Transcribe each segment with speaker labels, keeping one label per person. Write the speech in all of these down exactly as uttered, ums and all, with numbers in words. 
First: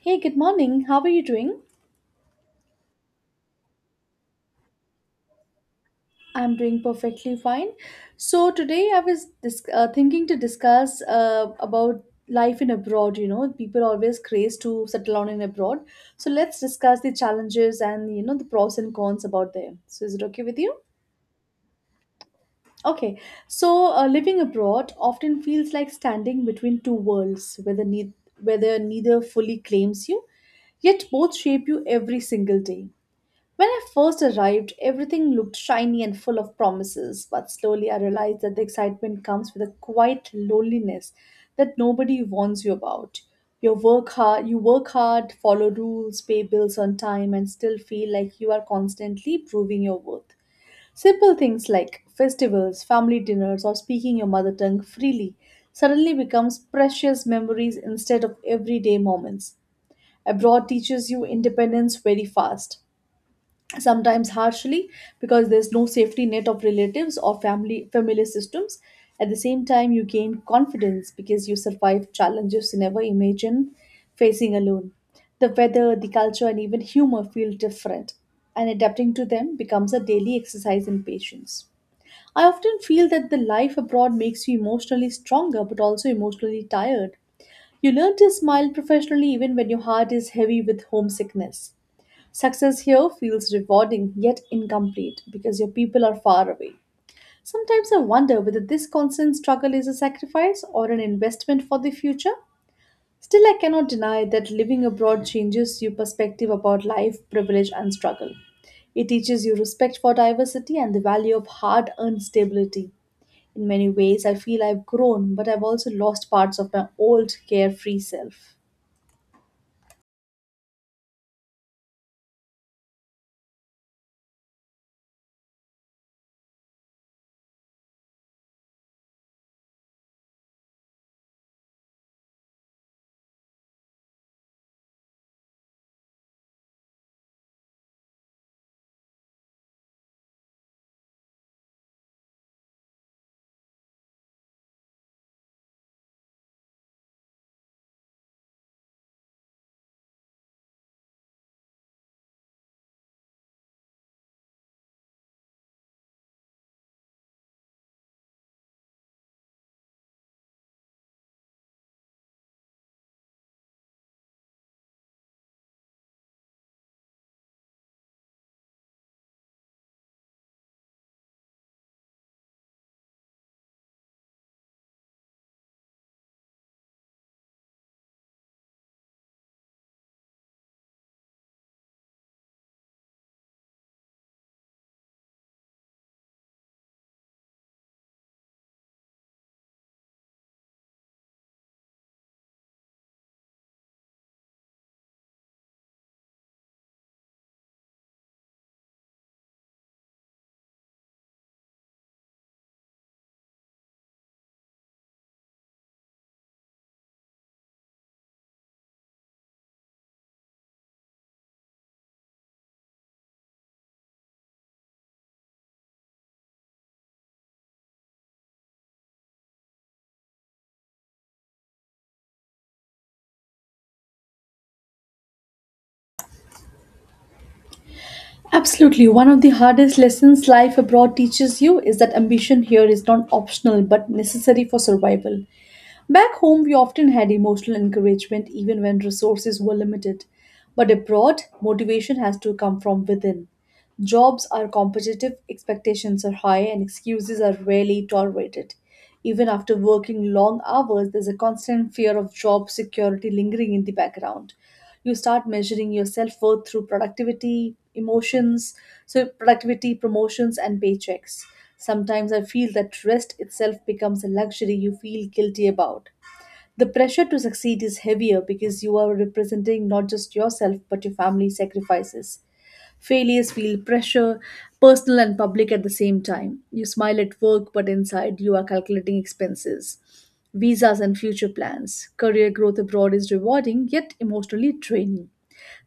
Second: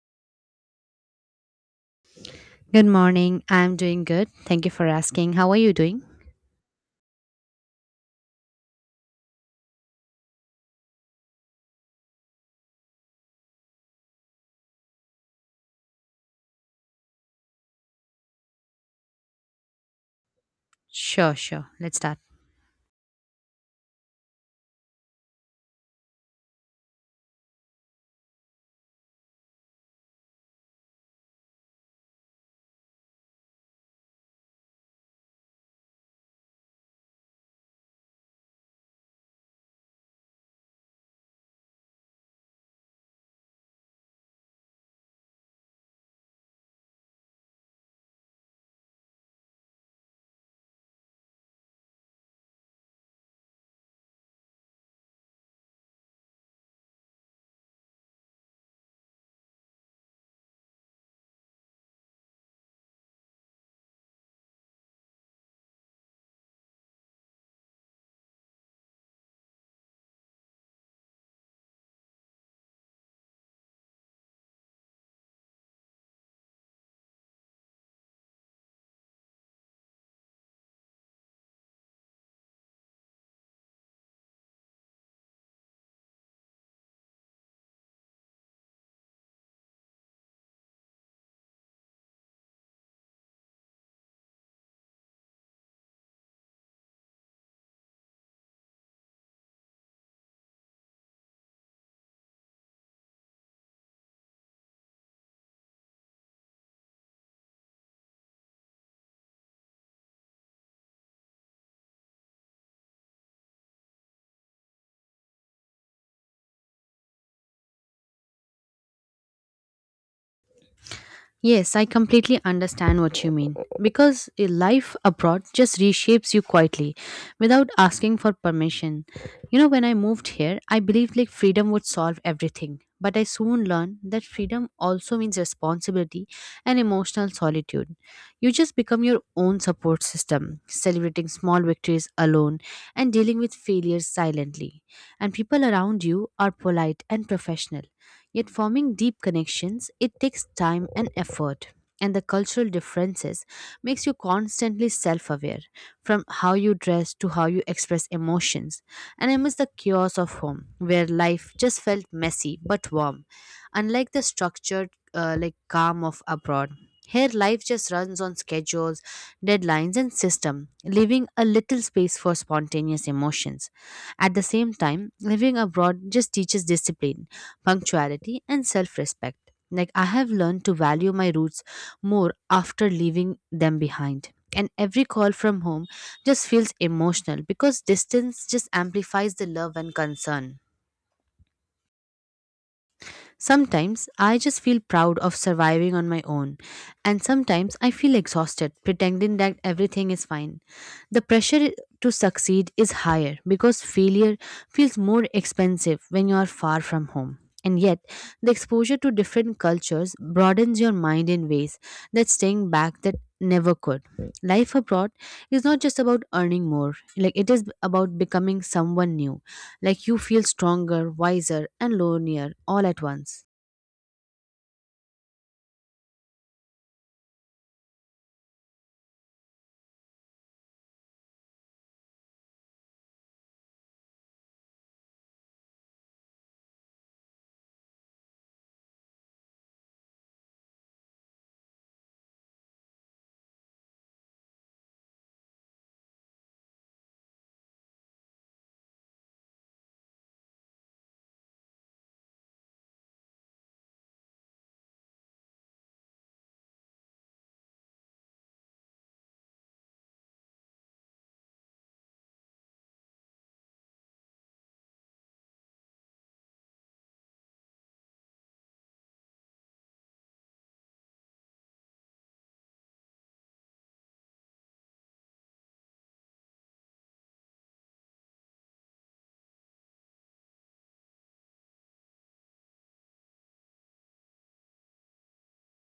Speaker 1: Hey, good morning. How are you doing?
Speaker 2: Good morning. I'm doing good. Thank you for asking. How are you doing?
Speaker 1: I'm doing perfectly fine. So today I was dis- uh, thinking to discuss uh, about life in abroad. You know, people always craze to settle down in abroad. So let's discuss the challenges and you know the pros and cons about them. So is it okay with you?
Speaker 2: Sure, sure. Let's start.
Speaker 1: Okay. So uh, living abroad often feels like standing between two worlds, whether need whether neither fully claims you, yet both shape you every single day. When I first arrived, everything looked shiny and full of promises, but slowly I realized that the excitement comes with a quiet loneliness that nobody warns you about. You work hard, you work hard, follow rules, pay bills on time and still feel like you are constantly proving your worth. Simple things like festivals, family dinners or speaking your mother tongue freely suddenly becomes precious memories instead of everyday moments. Abroad teaches you independence very fast, sometimes harshly, because there's no safety net of relatives or family familiar systems. At the same time, you gain confidence because you survive challenges you never imagined facing alone. The weather, the culture and even humor feel different, and adapting to them becomes a daily exercise in patience. I often feel that the life abroad makes you emotionally stronger but also emotionally tired. You learn to smile professionally even when your heart is heavy with homesickness. Success here feels rewarding yet incomplete because your people are far away. Sometimes I wonder whether this constant struggle is a sacrifice or an investment for the future. Still, I cannot deny that living abroad changes your perspective about life, privilege, and struggle. It teaches you respect for diversity and the value of hard earned stability. In many ways, I feel I've grown, but I've also lost parts of my old carefree self.
Speaker 2: Yes, I completely understand what you mean. Because a life abroad just reshapes you quietly without asking for permission. You know, when I moved here, I believed like freedom would solve everything. But I soon learned that freedom also means responsibility and emotional solitude. You just become your own support system, celebrating small victories alone and dealing with failures silently. And people around you are polite and professional, yet forming deep connections, it takes time and effort. And the cultural differences makes you constantly self-aware, from how you dress to how you express emotions. And I miss the chaos of home, where life just felt messy but warm, unlike the structured, uh, like calm of abroad. Here, life just runs on schedules, deadlines, and system, leaving a little space for spontaneous emotions. At the same time, living abroad just teaches discipline, punctuality, and self respect. Like, I have learned to value my roots more after leaving them behind. And every call from home just feels emotional because distance just amplifies the love and concern. Sometimes I just feel proud of surviving on my own, and sometimes I feel exhausted pretending that everything is fine. The pressure to succeed is higher because failure feels more expensive when you are far from home. And yet, the exposure to different cultures broadens your mind in ways that staying back that never could. Life abroad is not just about earning more, like it is about becoming someone new, like you feel stronger, wiser, and lonelier all at once.
Speaker 1: Absolutely. One of the hardest lessons life abroad teaches you is that ambition here is not optional but necessary for survival. Back home, we often had emotional encouragement even when resources were limited. But abroad, motivation has to come from within. Jobs are competitive, expectations are high, and excuses are rarely tolerated. Even after working long hours, there's a constant fear of job security lingering in the background. You start measuring your self worth through productivity, emotions, so productivity, promotions, and paychecks. Sometimes I feel that rest itself becomes a luxury you feel guilty about. The pressure to succeed is heavier because you are representing not just yourself but your family sacrifices. Failures feel pressure, personal and public at the same time. You smile at work, but inside you are calculating expenses, visas, and future plans. Career growth abroad is rewarding, yet emotionally draining.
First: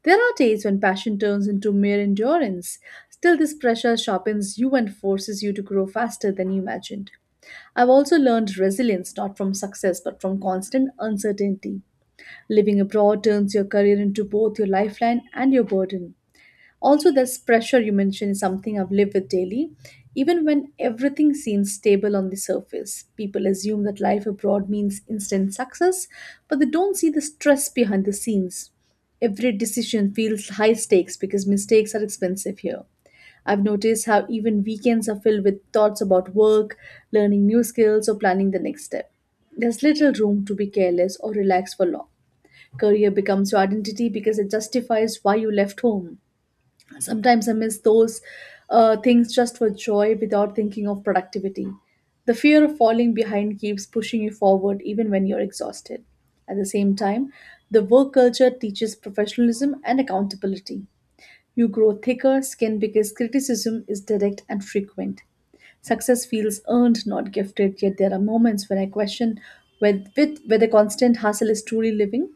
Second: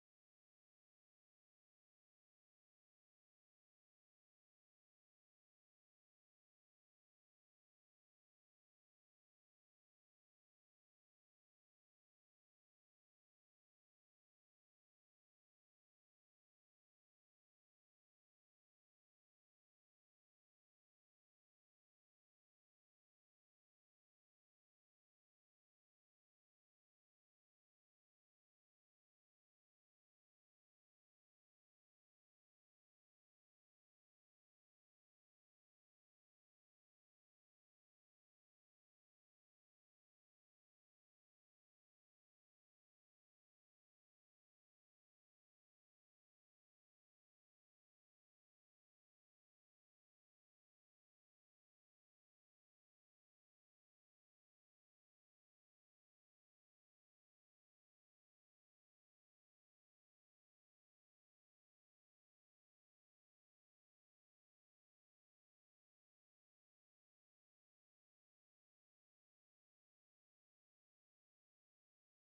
Speaker 1: There are days when passion turns into mere endurance. Still, this pressure sharpens you and forces you to grow faster than you imagined. I've also learned resilience not from success but from constant uncertainty. Living abroad turns your career into both your lifeline and your burden. Also, this pressure you mentioned is something I've lived with daily. Even when everything seems stable on the surface, people assume that life abroad means instant success, but they don't see the stress behind the scenes. Every decision feels high stakes because mistakes are expensive here. I've noticed how even weekends are filled with thoughts about work, learning new skills, or planning the next step. There's little room to be careless or relax for long. Career becomes your identity because it justifies why you left home. Sometimes I miss those uh, things just for joy without thinking of productivity. The fear of falling behind keeps pushing you forward even when you're exhausted. At the same time, the work culture teaches professionalism and accountability. You grow thicker skin because criticism is direct and frequent. Success feels earned, not gifted, yet there are moments when I question whether, with, whether constant hustle is truly living.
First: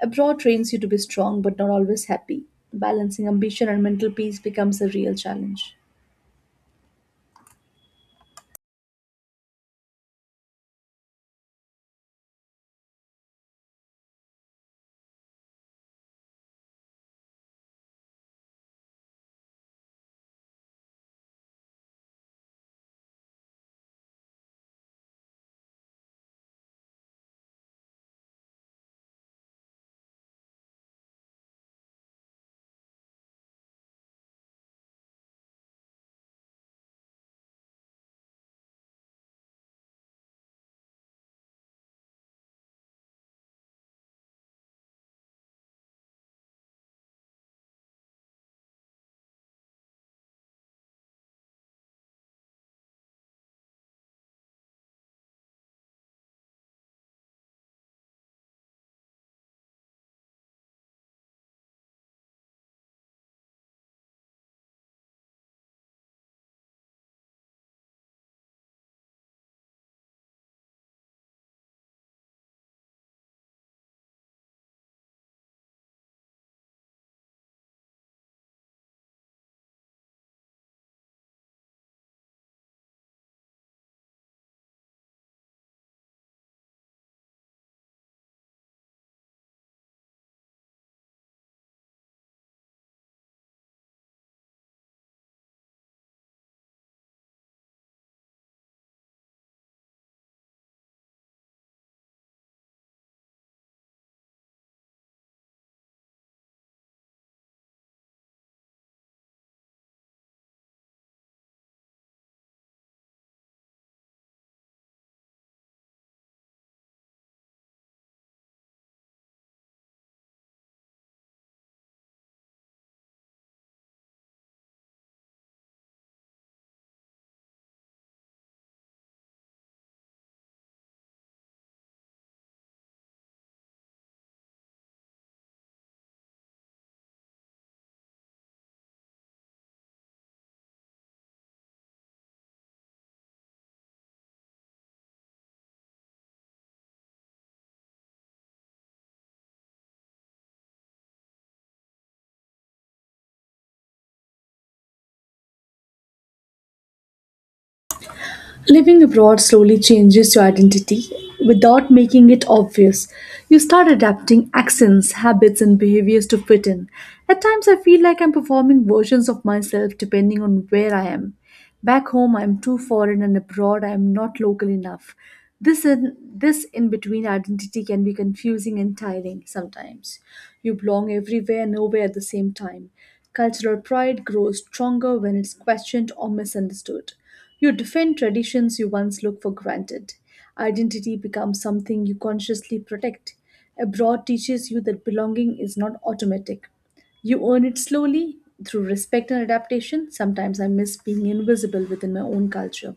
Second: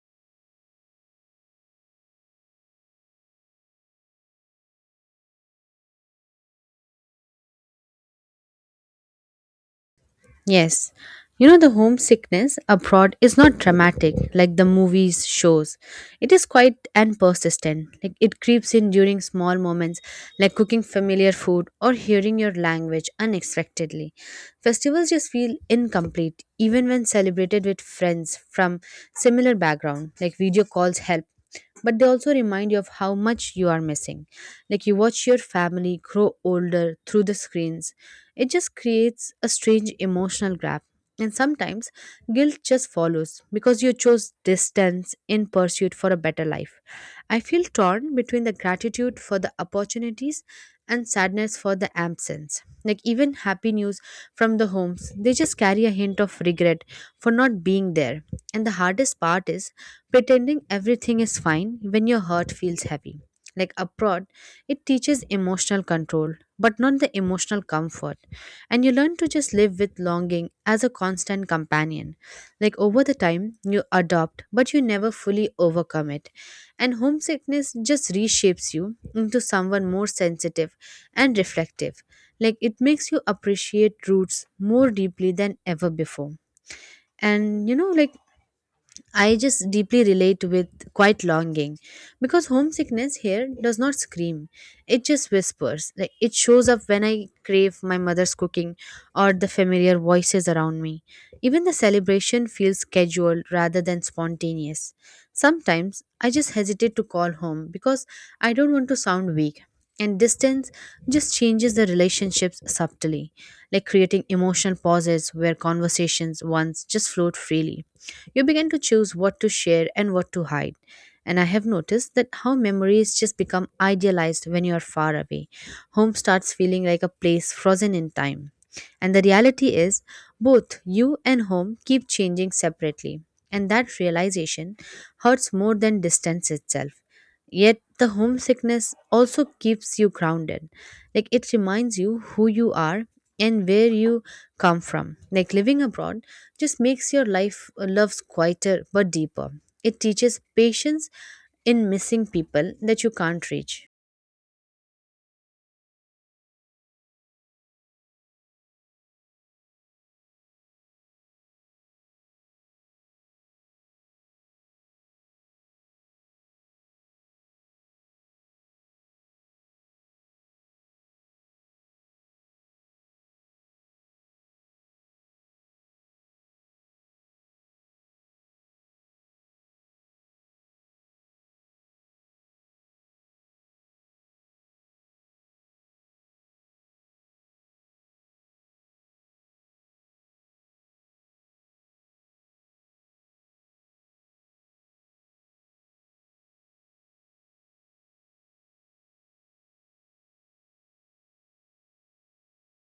Speaker 1: Abroad trains you to be strong but not always happy. Balancing ambition and mental peace becomes a real challenge.
Speaker 2: Yes. You know, the homesickness abroad is not dramatic like the movies shows. It is quite and persistent. Like it creeps in during small moments like cooking familiar food or hearing your language unexpectedly. Festivals just feel incomplete even when celebrated with friends from similar background. Like video calls help, but they also remind you of how much you are missing. Like you watch your family grow older through the screens, it just creates a strange emotional grab. And sometimes guilt just follows because you chose distance in pursuit for a better life. I feel torn between the gratitude for the opportunities and sadness for the absence. Like even happy news from the homes, they just carry a hint of regret for not being there. And the hardest part is pretending everything is fine when your heart feels heavy. Like abroad, it teaches emotional control, but not the emotional comfort, and you learn to just live with longing as a constant companion. Like over the time, you adopt, but you never fully overcome it. And homesickness just reshapes you into someone more sensitive and reflective. Like it makes you appreciate roots more deeply than ever before. And you know, like I just deeply relate with quite longing, because homesickness here does not scream. It just whispers. Like it shows up when I crave my mother's cooking or the familiar voices around me. Even the celebration feels scheduled rather than spontaneous. Sometimes I just hesitate to call home because I don't want to sound weak. And distance just changes the relationships subtly, like creating emotional pauses where conversations once just flowed freely. You begin to choose what to share and what to hide. And I have noticed that how memories just become idealized when you are far away. Home starts feeling like a place frozen in time. And the reality is, both you and home keep changing separately. And that realization hurts more than distance itself. Yet the homesickness also keeps you grounded. Like it reminds you who you are and where you come from. Like living abroad just makes your life uh, loves quieter but deeper. It teaches patience in missing people that you can't reach.
Speaker 1: Living abroad slowly changes your identity without making it obvious. You start adapting accents, habits, and behaviors to fit in. At times, I feel like I'm performing versions of myself depending on where I am. Back home, I'm too foreign, and abroad, I'm not local enough. This in, this in between identity can be confusing and tiring sometimes. You belong everywhere, nowhere at the same time. Cultural pride grows stronger when it's questioned or misunderstood. You defend traditions you once look for granted. Identity becomes something you consciously protect. Abroad teaches you that belonging is not automatic. You earn it slowly through respect and adaptation. Sometimes I miss being invisible within my own culture.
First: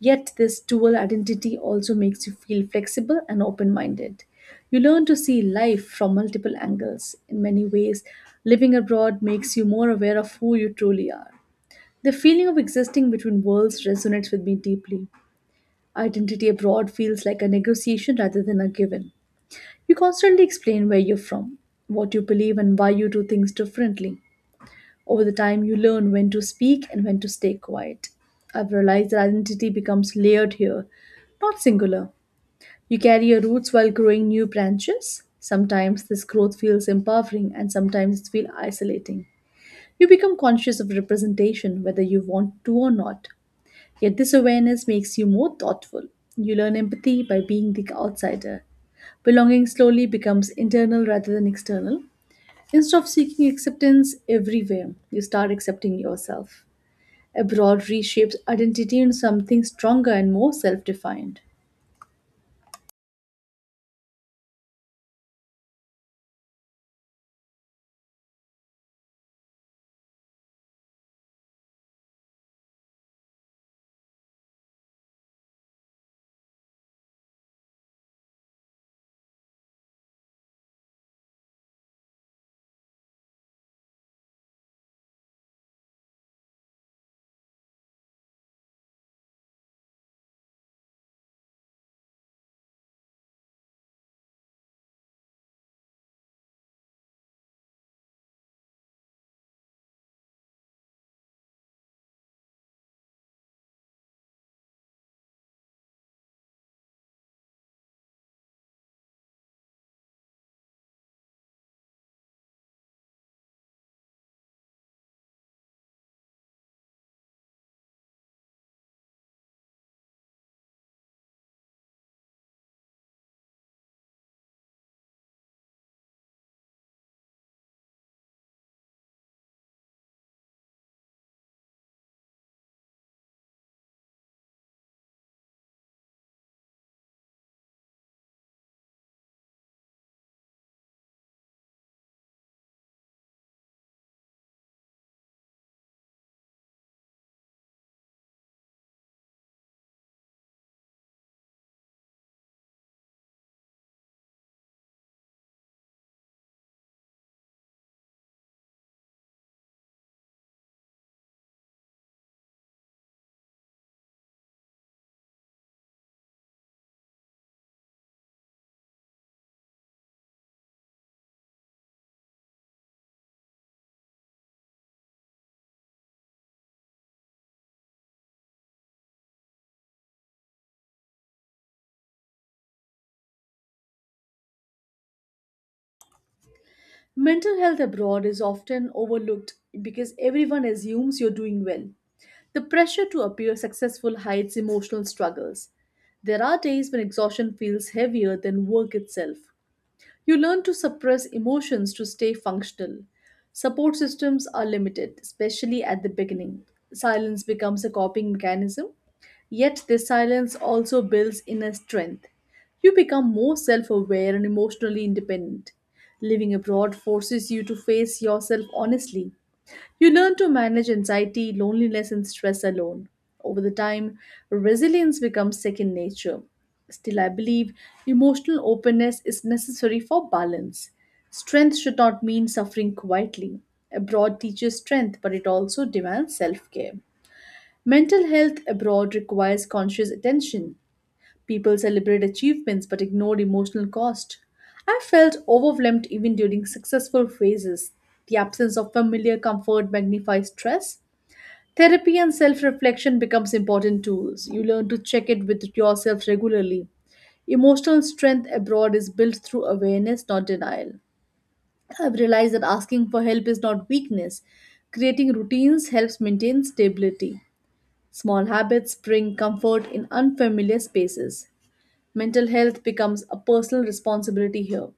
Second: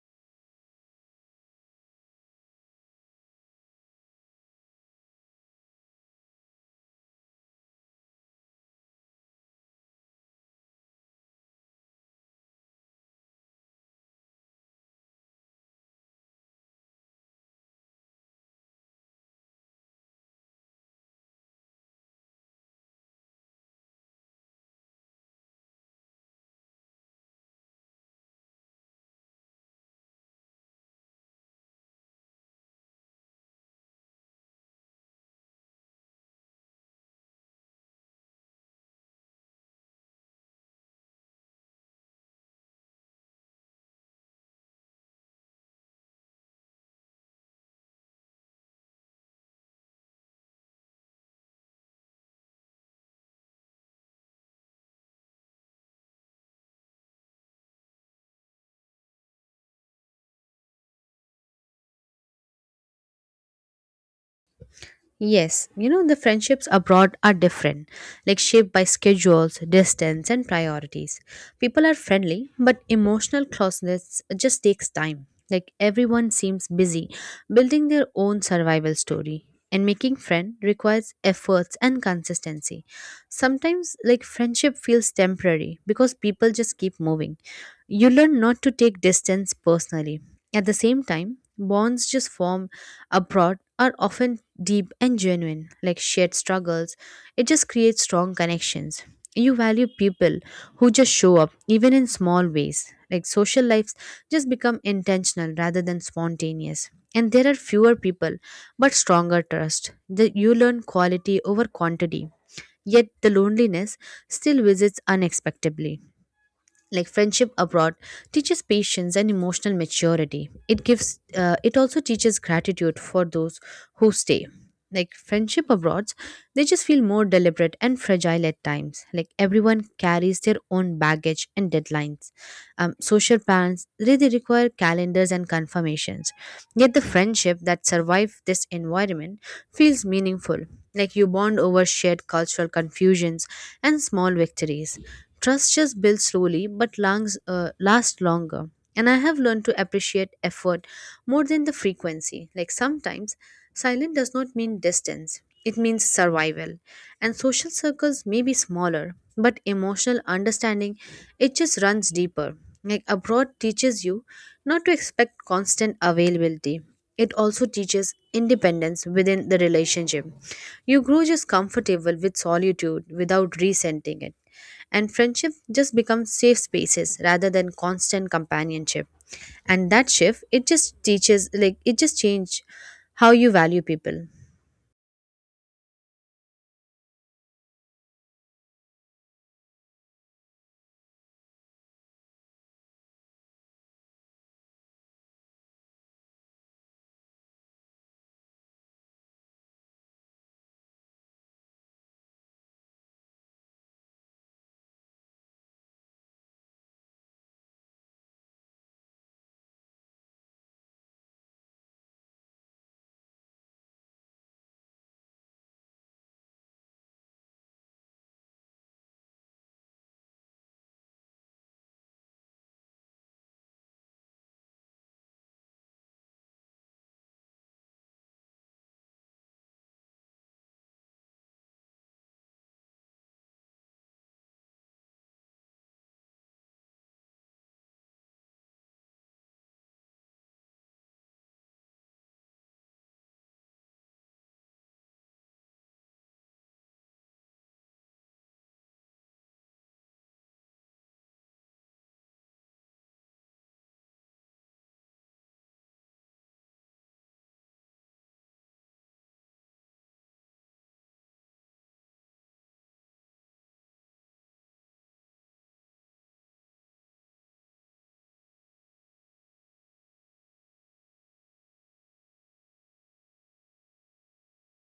Speaker 1: Yet, this dual identity also makes you feel flexible and open minded. You learn to see life from multiple angles. In many ways, living abroad makes you more aware of who you truly are. The feeling of existing between worlds resonates with me deeply. Identity abroad feels like a negotiation rather than a given. You constantly explain where you're from, what you believe, and why you do things differently. Over the time, you learn when to speak and when to stay quiet. I've realized that identity becomes layered here, not singular. You carry your roots while growing new branches. Sometimes this growth feels empowering and sometimes it feels isolating. You become conscious of representation whether you want to or not. Yet this awareness makes you more thoughtful. You learn empathy by being the outsider. Belonging slowly becomes internal rather than external. Instead of seeking acceptance everywhere, you start accepting yourself. Abroad reshapes identity into something stronger and more self defined.
Speaker 2: Yes, you know, the friendships abroad are different, like shaped by schedules, distance, and priorities. People are friendly, but emotional closeness just takes time. Like everyone seems busy building their own survival story, and making friend requires efforts and consistency. Sometimes, like friendship feels temporary because people just keep moving, you learn not to take distance personally. At the same time, bonds just form abroad are often deep and genuine, like shared struggles. It just creates strong connections. You value people who just show up, even in small ways. Like social lives just become intentional rather than spontaneous. And there are fewer people, but stronger trust. The, you learn quality over quantity. Yet the loneliness still visits unexpectedly, like friendship abroad teaches patience and emotional maturity. It gives uh, it also teaches gratitude for those who stay. Like friendship abroad, they just feel more deliberate and fragile at times, like everyone carries their own baggage and deadlines. Um, social plans, they, they require calendars and confirmations. Yet the friendship that survive this environment feels meaningful, like you bond over shared cultural confusions and small victories. Trust just builds slowly but langs, uh, lasts longer. And I have learned to appreciate effort more than the frequency. Like sometimes, silence does not mean distance, it means survival. And social circles may be smaller, but emotional understanding, it just runs deeper. Like abroad teaches you not to expect constant availability. It also teaches independence within the relationship. You grow just comfortable with solitude without resenting it. And friendship just becomes safe spaces rather than constant companionship. And that shift, it just teaches, like, it just changed how you value people.
Speaker 1: Mental health abroad is often overlooked because everyone assumes you're doing well. The pressure to appear successful hides emotional struggles. There are days when exhaustion feels heavier than work itself. You learn to suppress emotions to stay functional. Support systems are limited, especially at the beginning. Silence becomes a coping mechanism, yet, this silence also builds inner strength. You become more self aware and emotionally independent. Living abroad forces you to face yourself honestly. You learn to manage anxiety, loneliness, and stress alone. Over the time, resilience becomes second nature. Still, I believe emotional openness is necessary for balance. Strength should not mean suffering quietly. Abroad teaches strength, but it also demands self care. Mental health abroad requires conscious attention. People celebrate achievements but ignore emotional cost. I felt overwhelmed even during successful phases. The absence of familiar comfort magnifies stress. Therapy and self-reflection becomes important tools. You learn to check it with yourself regularly. Emotional strength abroad is built through awareness, not denial. I've realized that asking for help is not weakness. Creating routines helps maintain stability. Small habits bring comfort in unfamiliar spaces. Mental health becomes a personal responsibility here.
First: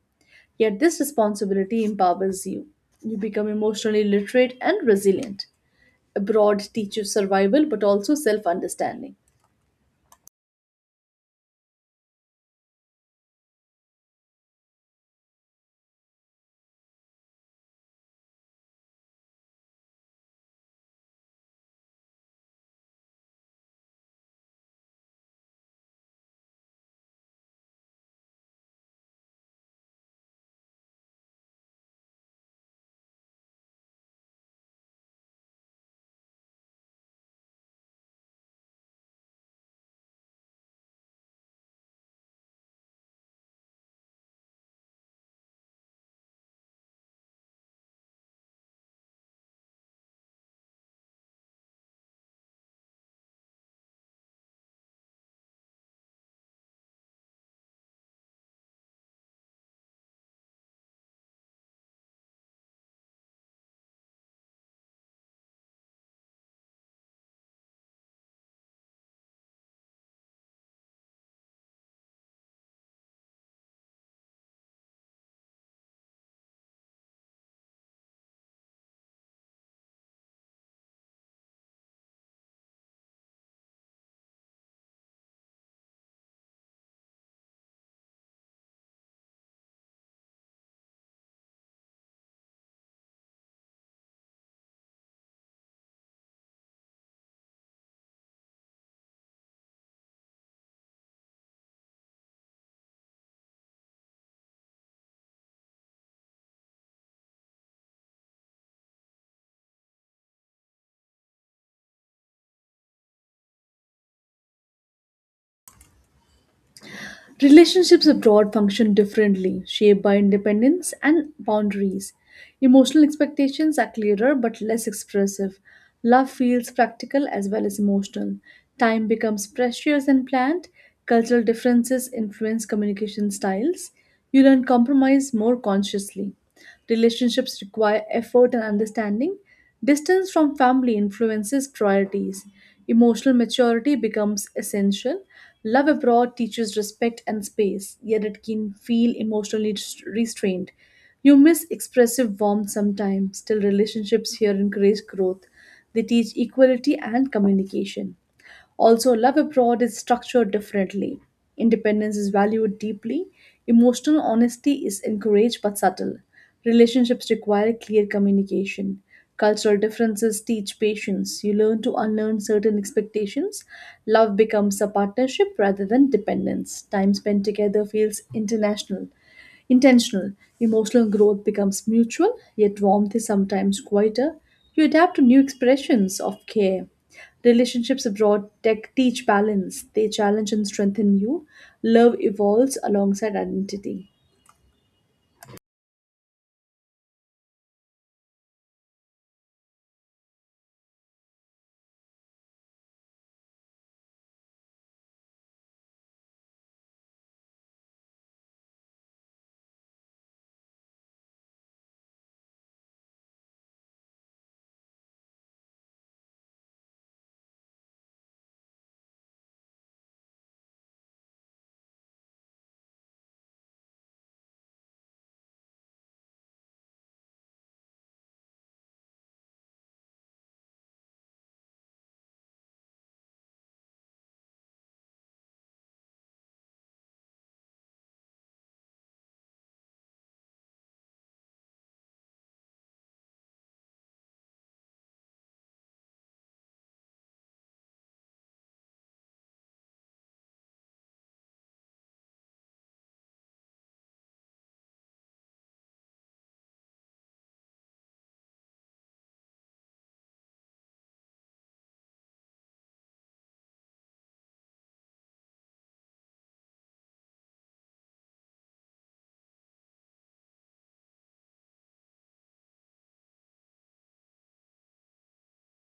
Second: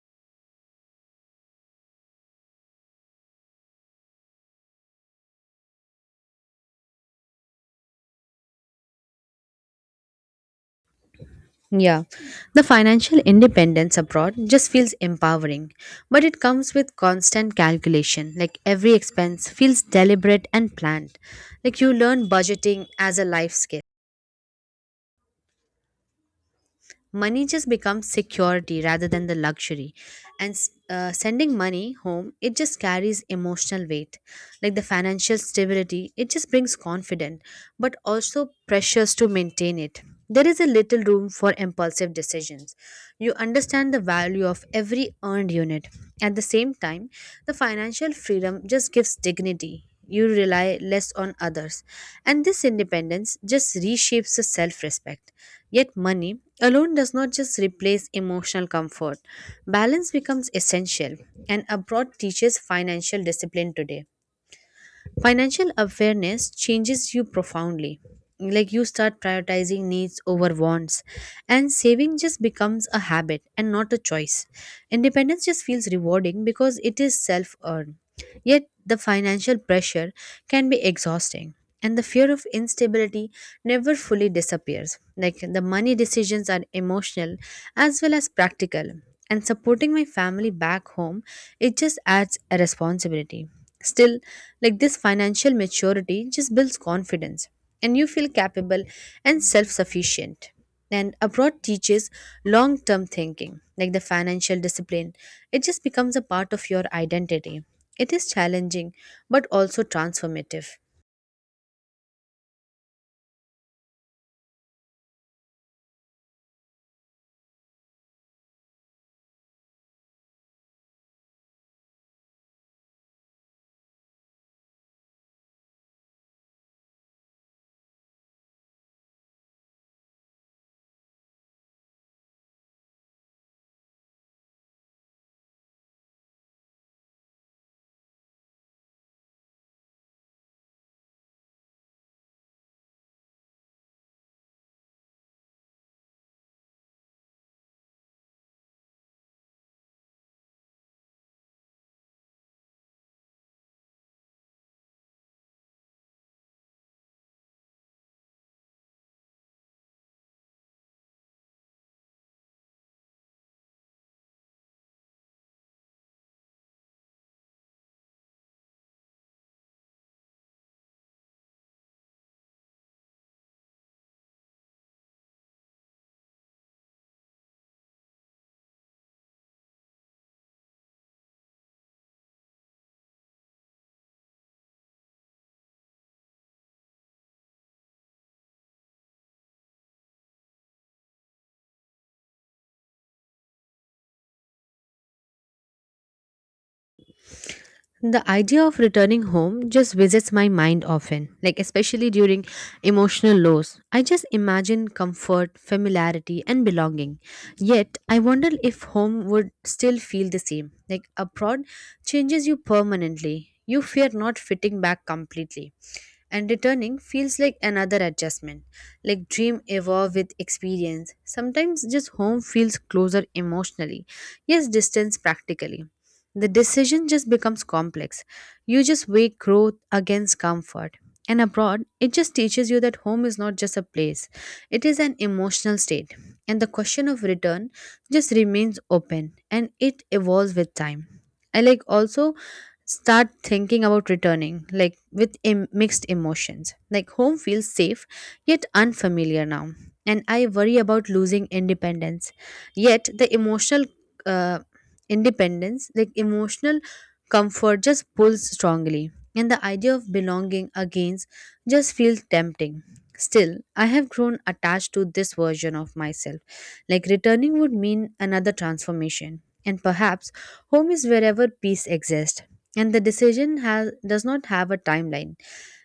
Speaker 1: Yet this responsibility empowers you. You become emotionally literate and resilient. Abroad teaches survival but also self understanding.
Speaker 2: Yeah, the financial independence abroad just feels empowering, but it comes with constant calculation. Like every expense feels deliberate and planned. Like you learn budgeting as a life skill. Money just becomes security rather than the luxury, and uh, sending money home, it just carries emotional weight. Like the financial stability, it just brings confidence but also pressures to maintain it. There is a little room for impulsive decisions. You understand the value of every earned unit. At the same time, the financial freedom just gives dignity, you rely less on others. And this independence just reshapes the self respect. Yet, money alone does not just replace emotional comfort, balance becomes essential, and abroad teaches financial discipline today. Financial awareness changes you profoundly. Like you start prioritizing needs over wants, and saving just becomes a habit and not a choice. Independence just feels rewarding because it is self earned. Yet, the financial pressure can be exhausting, and the fear of instability never fully disappears. Like the money decisions are emotional as well as practical, and supporting my family back home, it just adds a responsibility. Still, like this financial maturity just builds confidence, and you feel capable and self sufficient, and abroad teaches long term thinking. Like the financial discipline, it just becomes a part of your identity. It is challenging but also transformative.
Speaker 1: Relationships abroad function differently, shaped by independence and boundaries. Emotional expectations are clearer but less expressive. Love feels practical as well as emotional. Time becomes precious and planned. Cultural differences influence communication styles. You learn compromise more consciously. Relationships require effort and understanding. Distance from family influences priorities. Emotional maturity becomes essential. Love abroad teaches respect and space, yet it can feel emotionally rest- restrained. You miss expressive warmth sometimes, still, relationships here encourage growth. They teach equality and communication. Also, love abroad is structured differently. Independence is valued deeply, emotional honesty is encouraged but subtle. Relationships require clear communication. Cultural differences teach patience. You learn to unlearn certain expectations. Love becomes a partnership rather than dependence. Time spent together feels international intentional. Emotional growth becomes mutual, yet warmth is sometimes quieter. You adapt to new expressions of care. Relationships abroad tech teach balance, they challenge and strengthen you. Love evolves alongside identity.
Speaker 2: The idea of returning home just visits my mind often, like especially during emotional lows. I just imagine comfort, familiarity, and belonging. Yet I wonder if home would still feel the same. Like abroad changes you permanently, you fear not fitting back completely, and returning feels like another adjustment. Like dream evolve with experience. Sometimes just home feels closer emotionally, yes distance practically. The decision just becomes complex. You just weigh growth against comfort. And abroad, it just teaches you that home is not just a place, it is an emotional state. And the question of return just remains open, and it evolves with time. I, like, also start thinking about returning, like with em- mixed emotions. Like home feels safe yet unfamiliar now, and I worry about losing independence. Yet the emotional, uh, independence, like emotional comfort just pulls strongly. And the idea of belonging again just feels tempting. Still, I have grown attached to this version of myself. Like returning would mean another transformation, and perhaps home is wherever peace exists. And the decision has, does not have a timeline.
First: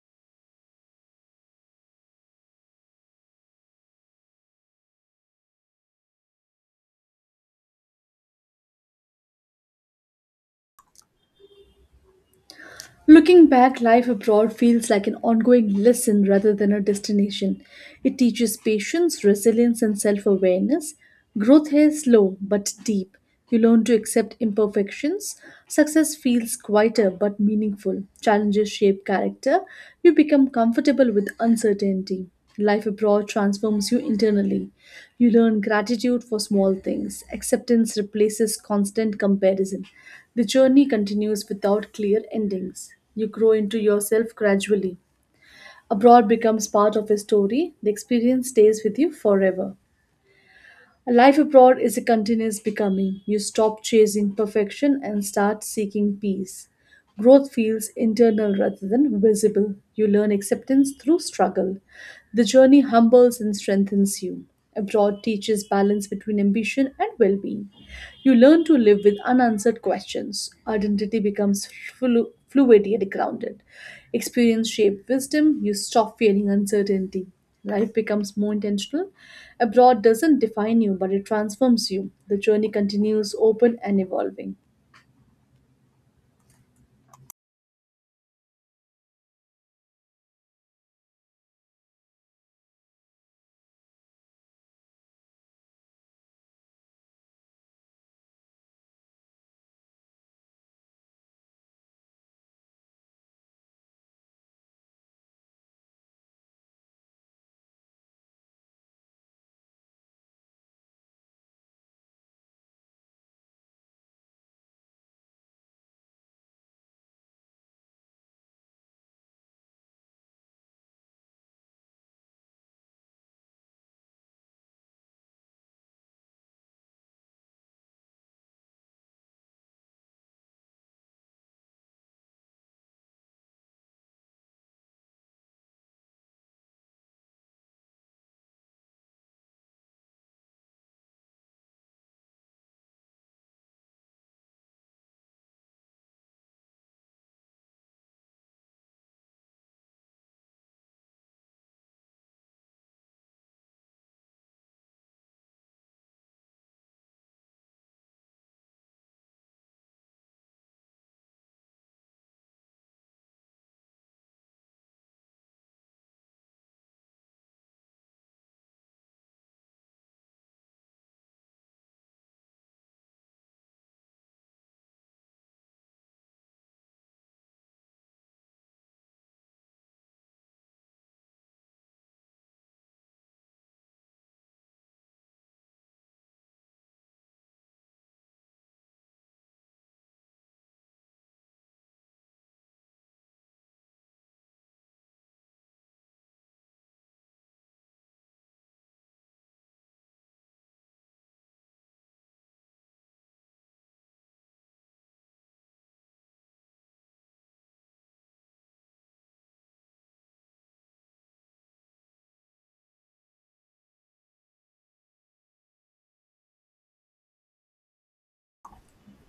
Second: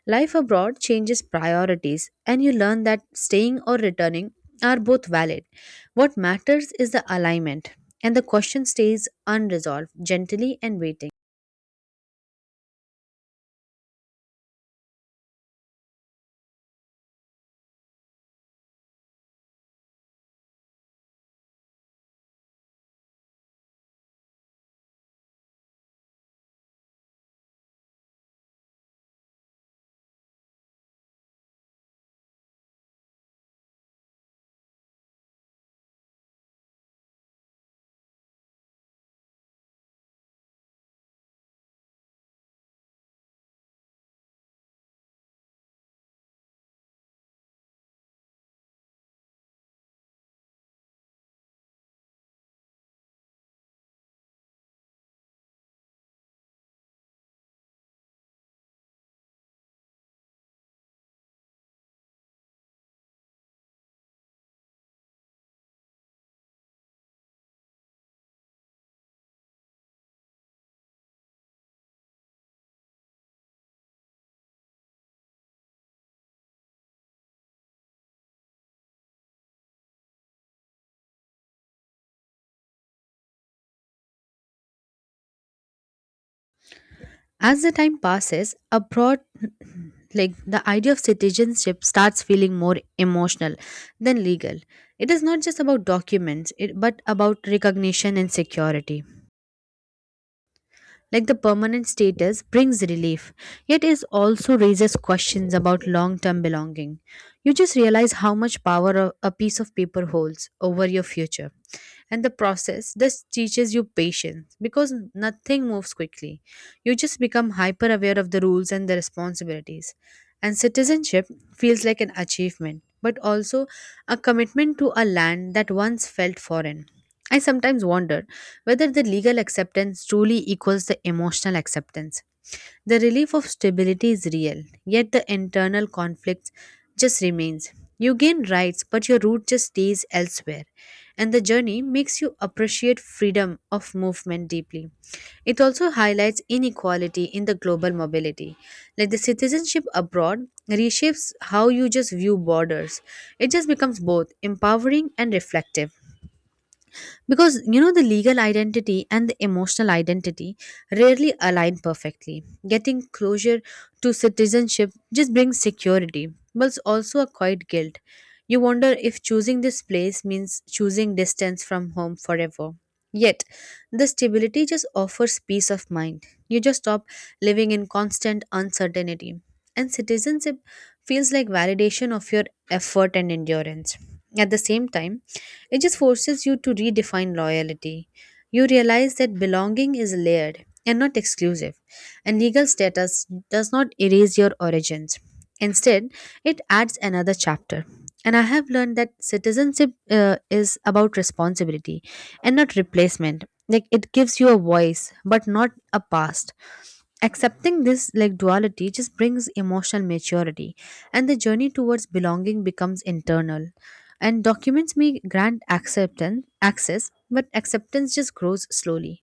Speaker 2: Life abroad changes priorities, and you learn that staying or returning are both valid. What matters is the alignment, and the question stays unresolved, gently and waiting.
Speaker 1: Looking back, life abroad feels like an ongoing lesson rather than a destination. It teaches patience, resilience, and self awareness. Growth here is slow but deep. You learn to accept imperfections. Success feels quieter but meaningful. Challenges shape character. You become comfortable with uncertainty. Life abroad transforms you internally. You learn gratitude for small things. Acceptance replaces constant comparison. The journey continues without clear endings. You grow into yourself gradually. Abroad becomes part of a story. The experience stays with you forever. A life abroad is a continuous becoming. You stop chasing perfection and start seeking peace. Growth feels internal rather than visible. You learn acceptance through struggle. The journey humbles and strengthens you. Abroad teaches balance between ambition and well being. You learn to live with unanswered questions. Identity becomes flu- fluid yet grounded. Experience shapes wisdom. You stop fearing uncertainty. Life becomes more intentional. Abroad doesn't define you, but it transforms you. The journey continues open and evolving.
Speaker 2: As the time passes, abroad, like the idea of citizenship starts feeling more emotional than legal. It is not just about documents, it, but about recognition and security. Like the permanent status brings relief, yet it also raises questions about long-term belonging. You just realize how much power a a piece of paper holds over your future. And the process this teaches you patience, because nothing moves quickly. You just become hyper aware of the rules and the responsibilities. And citizenship feels like an achievement but also a commitment to a land that once felt foreign. I sometimes wonder whether the legal acceptance truly equals the emotional acceptance. The relief of stability is real, yet the internal conflict just remains. You gain rights, but your root just stays elsewhere, and the journey makes you appreciate freedom of movement deeply. It also highlights inequality in the global mobility. Like the citizenship abroad reshapes how you just view borders. It just becomes both empowering and reflective because you know the legal identity and the emotional identity rarely align perfectly. Getting closure to citizenship just brings security, but it's also a quiet guilt. You wonder if choosing this place means choosing distance from home forever, yet the stability just offers peace of mind. You just stop living in constant uncertainty, and citizenship feels like validation of your effort and endurance. At the same time, it just forces you to redefine loyalty. You realize that belonging is layered and not exclusive, and legal status does not erase your origins. Instead, it adds another chapter. And I have learned that citizenship uh, is about responsibility and not replacement. Like, it gives you a voice, but not a past. Accepting this like duality just brings emotional maturity, and the journey towards belonging becomes internal, and documents may grant acceptance access, but acceptance just grows slowly.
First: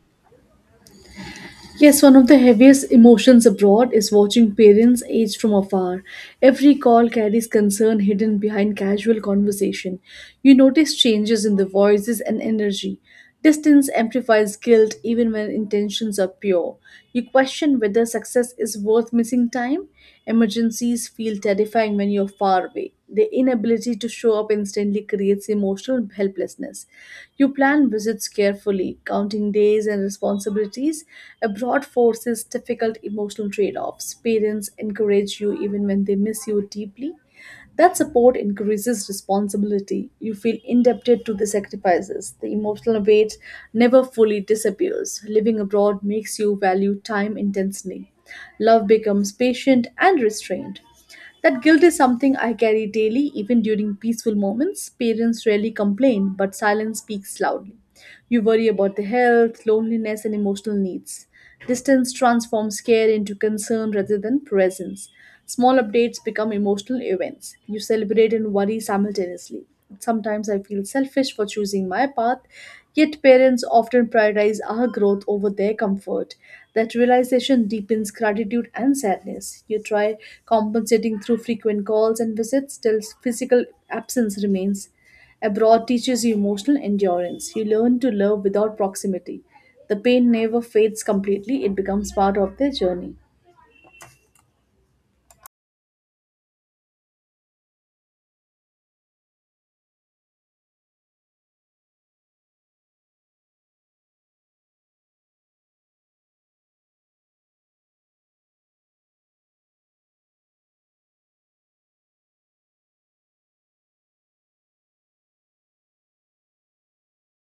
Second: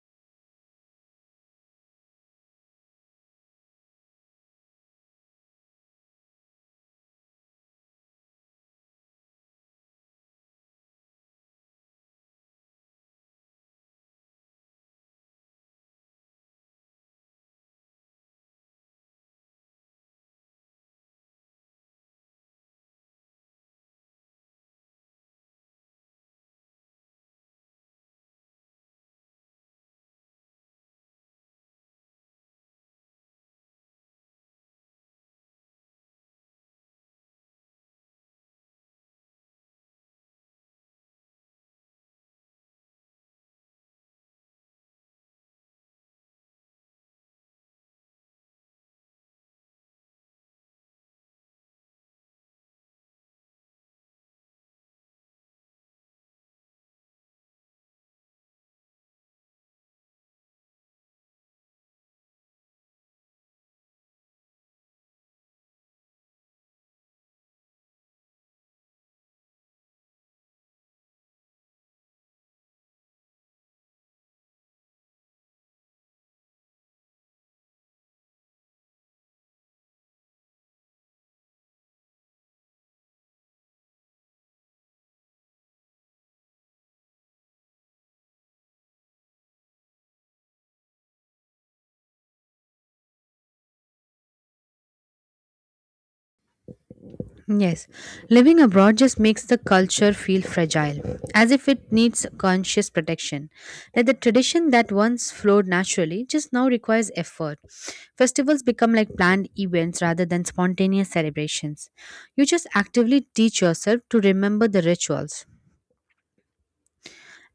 Speaker 1: Yes, one of the heaviest emotions abroad is watching parents age from afar. Every call carries concern hidden behind casual conversation. You notice changes in the voices and energy. Distance amplifies guilt even when intentions are pure. You question whether success is worth missing time. Emergencies feel terrifying when you're far away. The inability to show up instantly creates emotional helplessness. You plan visits carefully, counting days and responsibilities. Abroad forces difficult emotional trade offs. Parents encourage you even when they miss you deeply. That support increases responsibility. You feel indebted to the sacrifices. The emotional weight never fully disappears. Living abroad makes you value time intensely. Love becomes patient and restrained. That guilt is something I carry daily, even during peaceful moments. Parents rarely complain, but silence speaks loudly. You worry about their health, loneliness, and emotional needs. Distance transforms care into concern rather than presence. Small updates become emotional events. You celebrate and worry simultaneously. Sometimes I feel selfish for choosing my path, yet parents often prioritize our growth over their comfort. That realization deepens gratitude and sadness. You try compensating through frequent calls and visits till physical absence remains. Abroad teaches you emotional endurance. You learn to love without proximity. The pain never fades completely, it becomes part of their journey.
Speaker 2: Yes, living abroad just makes the culture feel fragile, as if it needs conscious protection. That the tradition that once flowed naturally just now requires effort. Festivals become like planned events rather than spontaneous celebrations. You just actively teach yourself to remember the rituals.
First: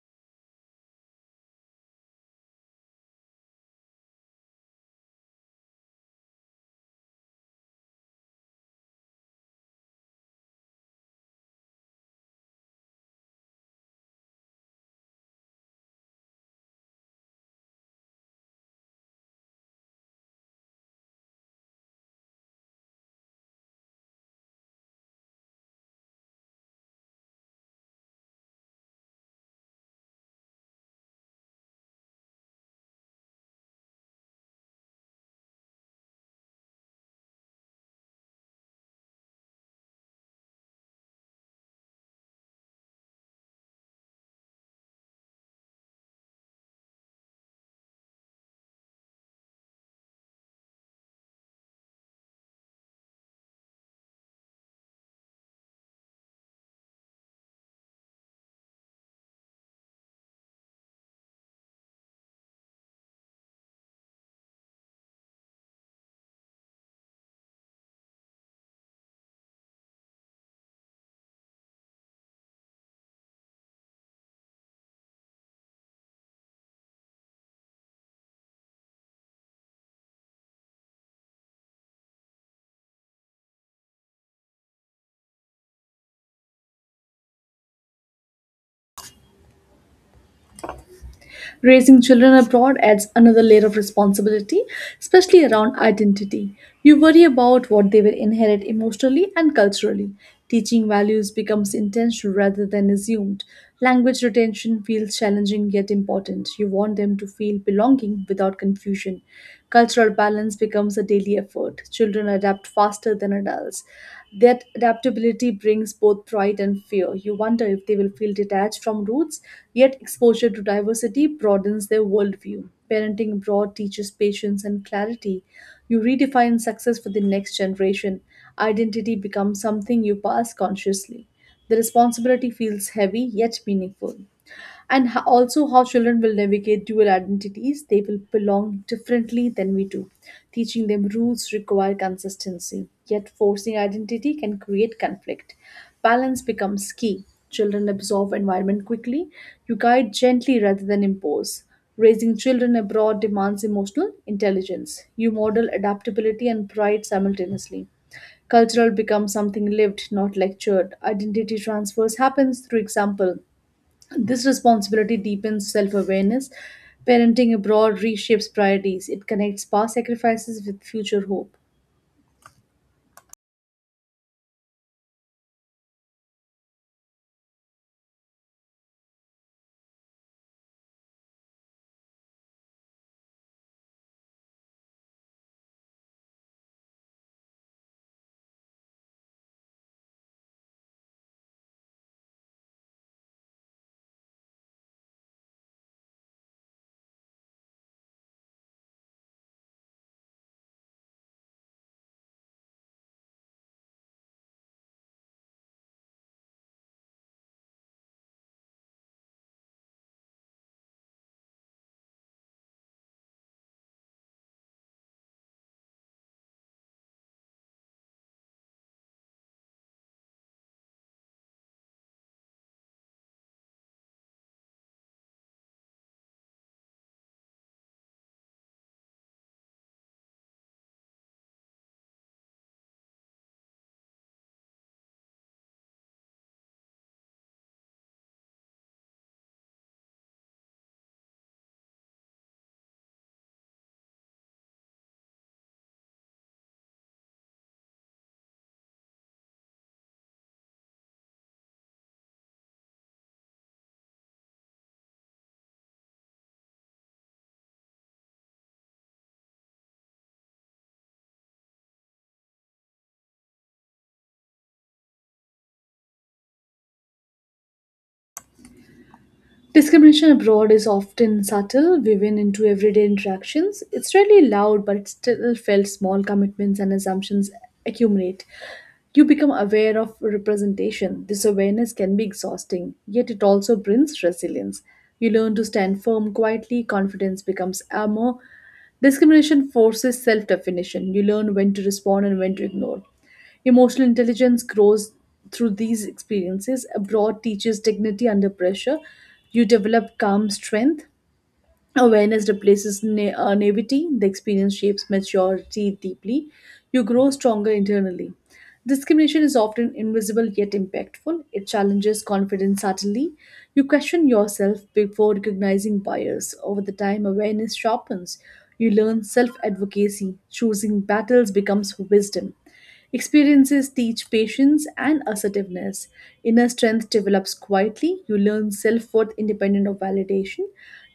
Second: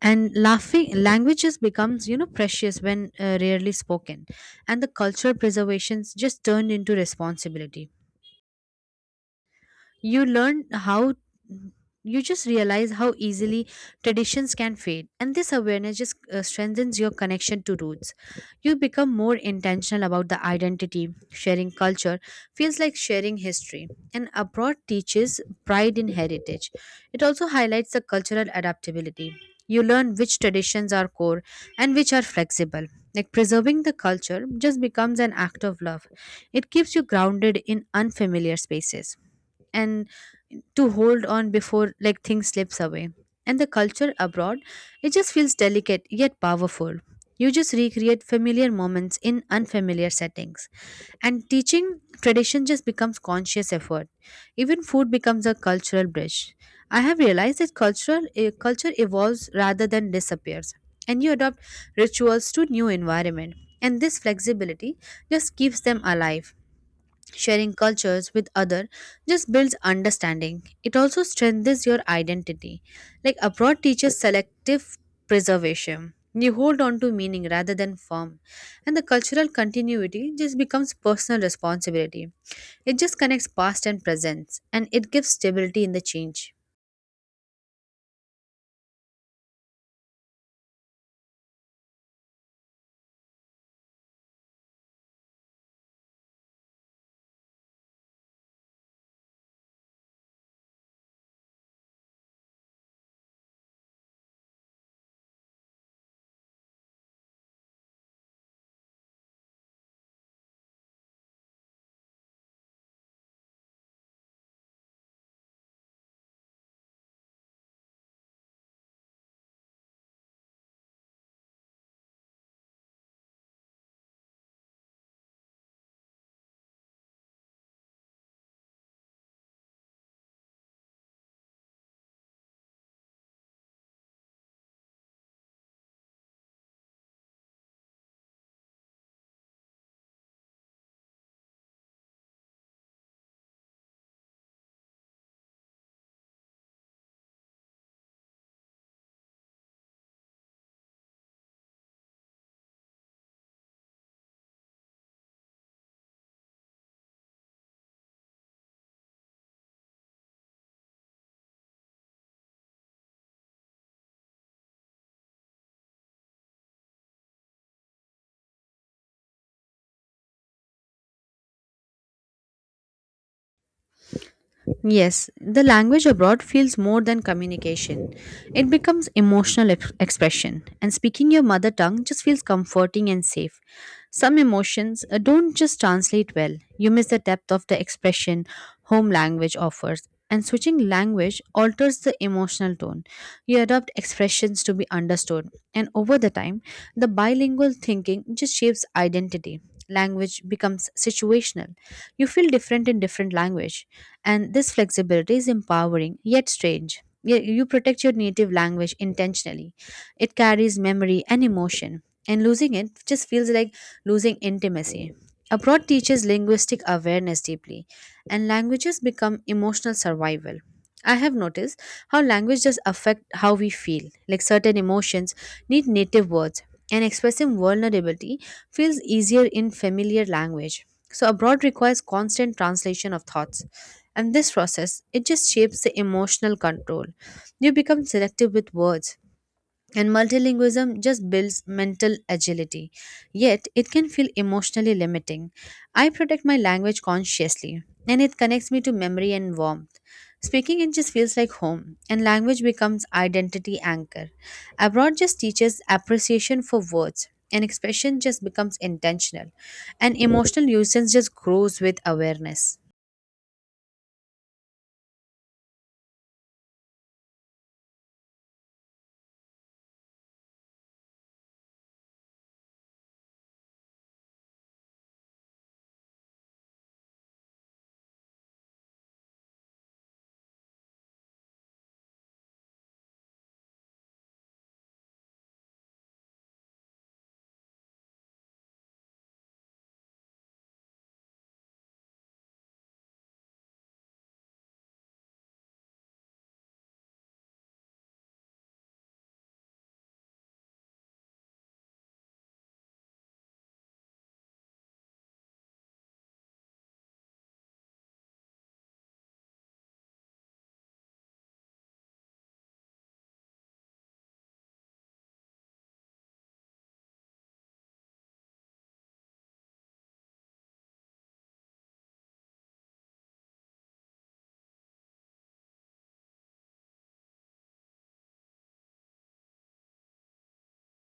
Speaker 2: And laughing languages becomes you know precious when uh, rarely spoken, and the cultural preservations just turned into responsibility. you learn how you just realize how easily traditions can fade, and this awareness just uh, strengthens your connection to roots. You become more intentional about the identity. Sharing culture feels like sharing history, and abroad teaches pride in heritage. It also highlights the cultural adaptability. You learn which traditions are core and which are flexible. Like, preserving the culture just becomes an act of love. It keeps you grounded in unfamiliar spaces, and to hold on before like things slips away. And the culture abroad, it just feels delicate yet powerful. You just recreate familiar moments in unfamiliar settings, and teaching tradition just becomes conscious effort. Even food becomes a cultural bridge. I have realized that cultural eh, culture evolves rather than disappears, and you adopt rituals to new environment, and this flexibility just keeps them alive. Sharing cultures with other just builds understanding. It also strengthens your identity. Like, abroad teaches selective preservation. You hold on to meaning rather than form. And the cultural continuity just becomes personal responsibility. It just connects past and present, and it gives stability in the change.
Speaker 1: Raising children abroad adds another layer of responsibility, especially around identity. You worry about what they will inherit emotionally and culturally. Teaching values becomes intentional rather than assumed. Language retention feels challenging yet important. You want them to feel belonging without confusion. Cultural balance becomes a daily effort. Children adapt faster faster than adults. That adaptability brings both pride and fear. You wonder if they will feel detached from roots, yet exposure to diversity broadens their worldview. Parenting abroad teaches patience and clarity. You redefine success for the next generation. Identity becomes something you pass consciously. The responsibility feels heavy yet meaningful, and ho- also how children will navigate dual identities. They will belong differently than we do. Teaching them rules require consistency, yet forcing identity can create conflict. Balance becomes key. Children absorb environment quickly. You guide gently rather than impose. Raising children abroad demands emotional intelligence. You model adaptability and pride simultaneously. Cultural becomes something lived, not lectured. Identity transfers happens through example. This responsibility deepens self awareness. Parenting abroad reshapes priorities, it connects past sacrifices with future hope.
Speaker 2: Yes, the language abroad feels more than communication. It becomes emotional ex- expression, and speaking your mother tongue just feels comforting and safe. Some emotions uh, don't just translate well. You miss the depth of the expression home language offers. And switching language alters the emotional tone. You adopt expressions to be understood. And over the time, the bilingual thinking just shapes identity. Language becomes situational. You feel different in different language. And this flexibility is empowering yet strange. Ye- You protect your native language intentionally. It carries memory and emotion. And losing it just feels like losing intimacy. Abroad teaches linguistic awareness deeply, and languages become emotional survival. I have noticed how language does affect how we feel. Like, certain emotions need native words, and expressing vulnerability feels easier in familiar language. So abroad requires constant translation of thoughts. And this process, it just shapes the emotional control. You become selective with words, and multilingualism just builds mental agility, yet it can feel emotionally limiting. I protect my language consciously, and it connects me to memory and warmth. Speaking it just feels like home, and language becomes identity anchor. Abroad just teaches appreciation for words, and expression just becomes intentional, and emotional usage just grows with awareness.
Speaker 1: Discrimination abroad is often subtle, woven into everyday interactions. It's rarely loud, but it's still felt small commitments and assumptions accumulate. You become aware of representation. This awareness can be exhausting, yet it also brings resilience. You learn to stand firm quietly, confidence becomes armor. Discrimination forces self definition. You learn when to respond and when to ignore. Emotional intelligence grows through these experiences. Abroad teaches dignity under pressure. You develop calm strength. Awareness replaces na- uh, naivety. The experience shapes maturity deeply. You grow stronger internally. Discrimination is often invisible yet impactful. It challenges confidence subtly. You question yourself before recognizing bias. Over the time, awareness sharpens. You learn self advocacy. Choosing battles becomes wisdom. Experiences teach patience and assertiveness. Inner strength develops quietly. You learn self worth independent of validation.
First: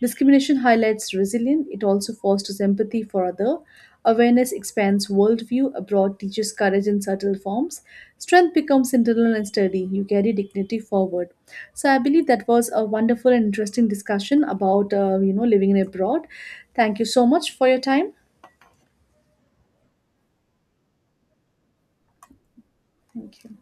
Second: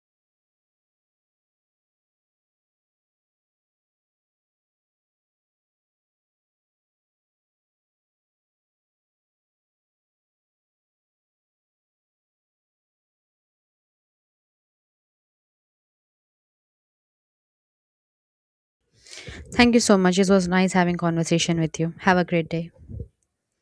Speaker 1: Discrimination highlights resilience. It also fosters empathy for other. Awareness expands worldview. Abroad teaches courage in subtle forms. Strength becomes internal and sturdy. You carry dignity forward. So I believe that was a wonderful and interesting discussion about uh, you know living abroad. Thank you so much for your time.
Speaker 2: Thank you so much. It was nice having conversation with you. Have a great day.
Speaker 1: Thank you.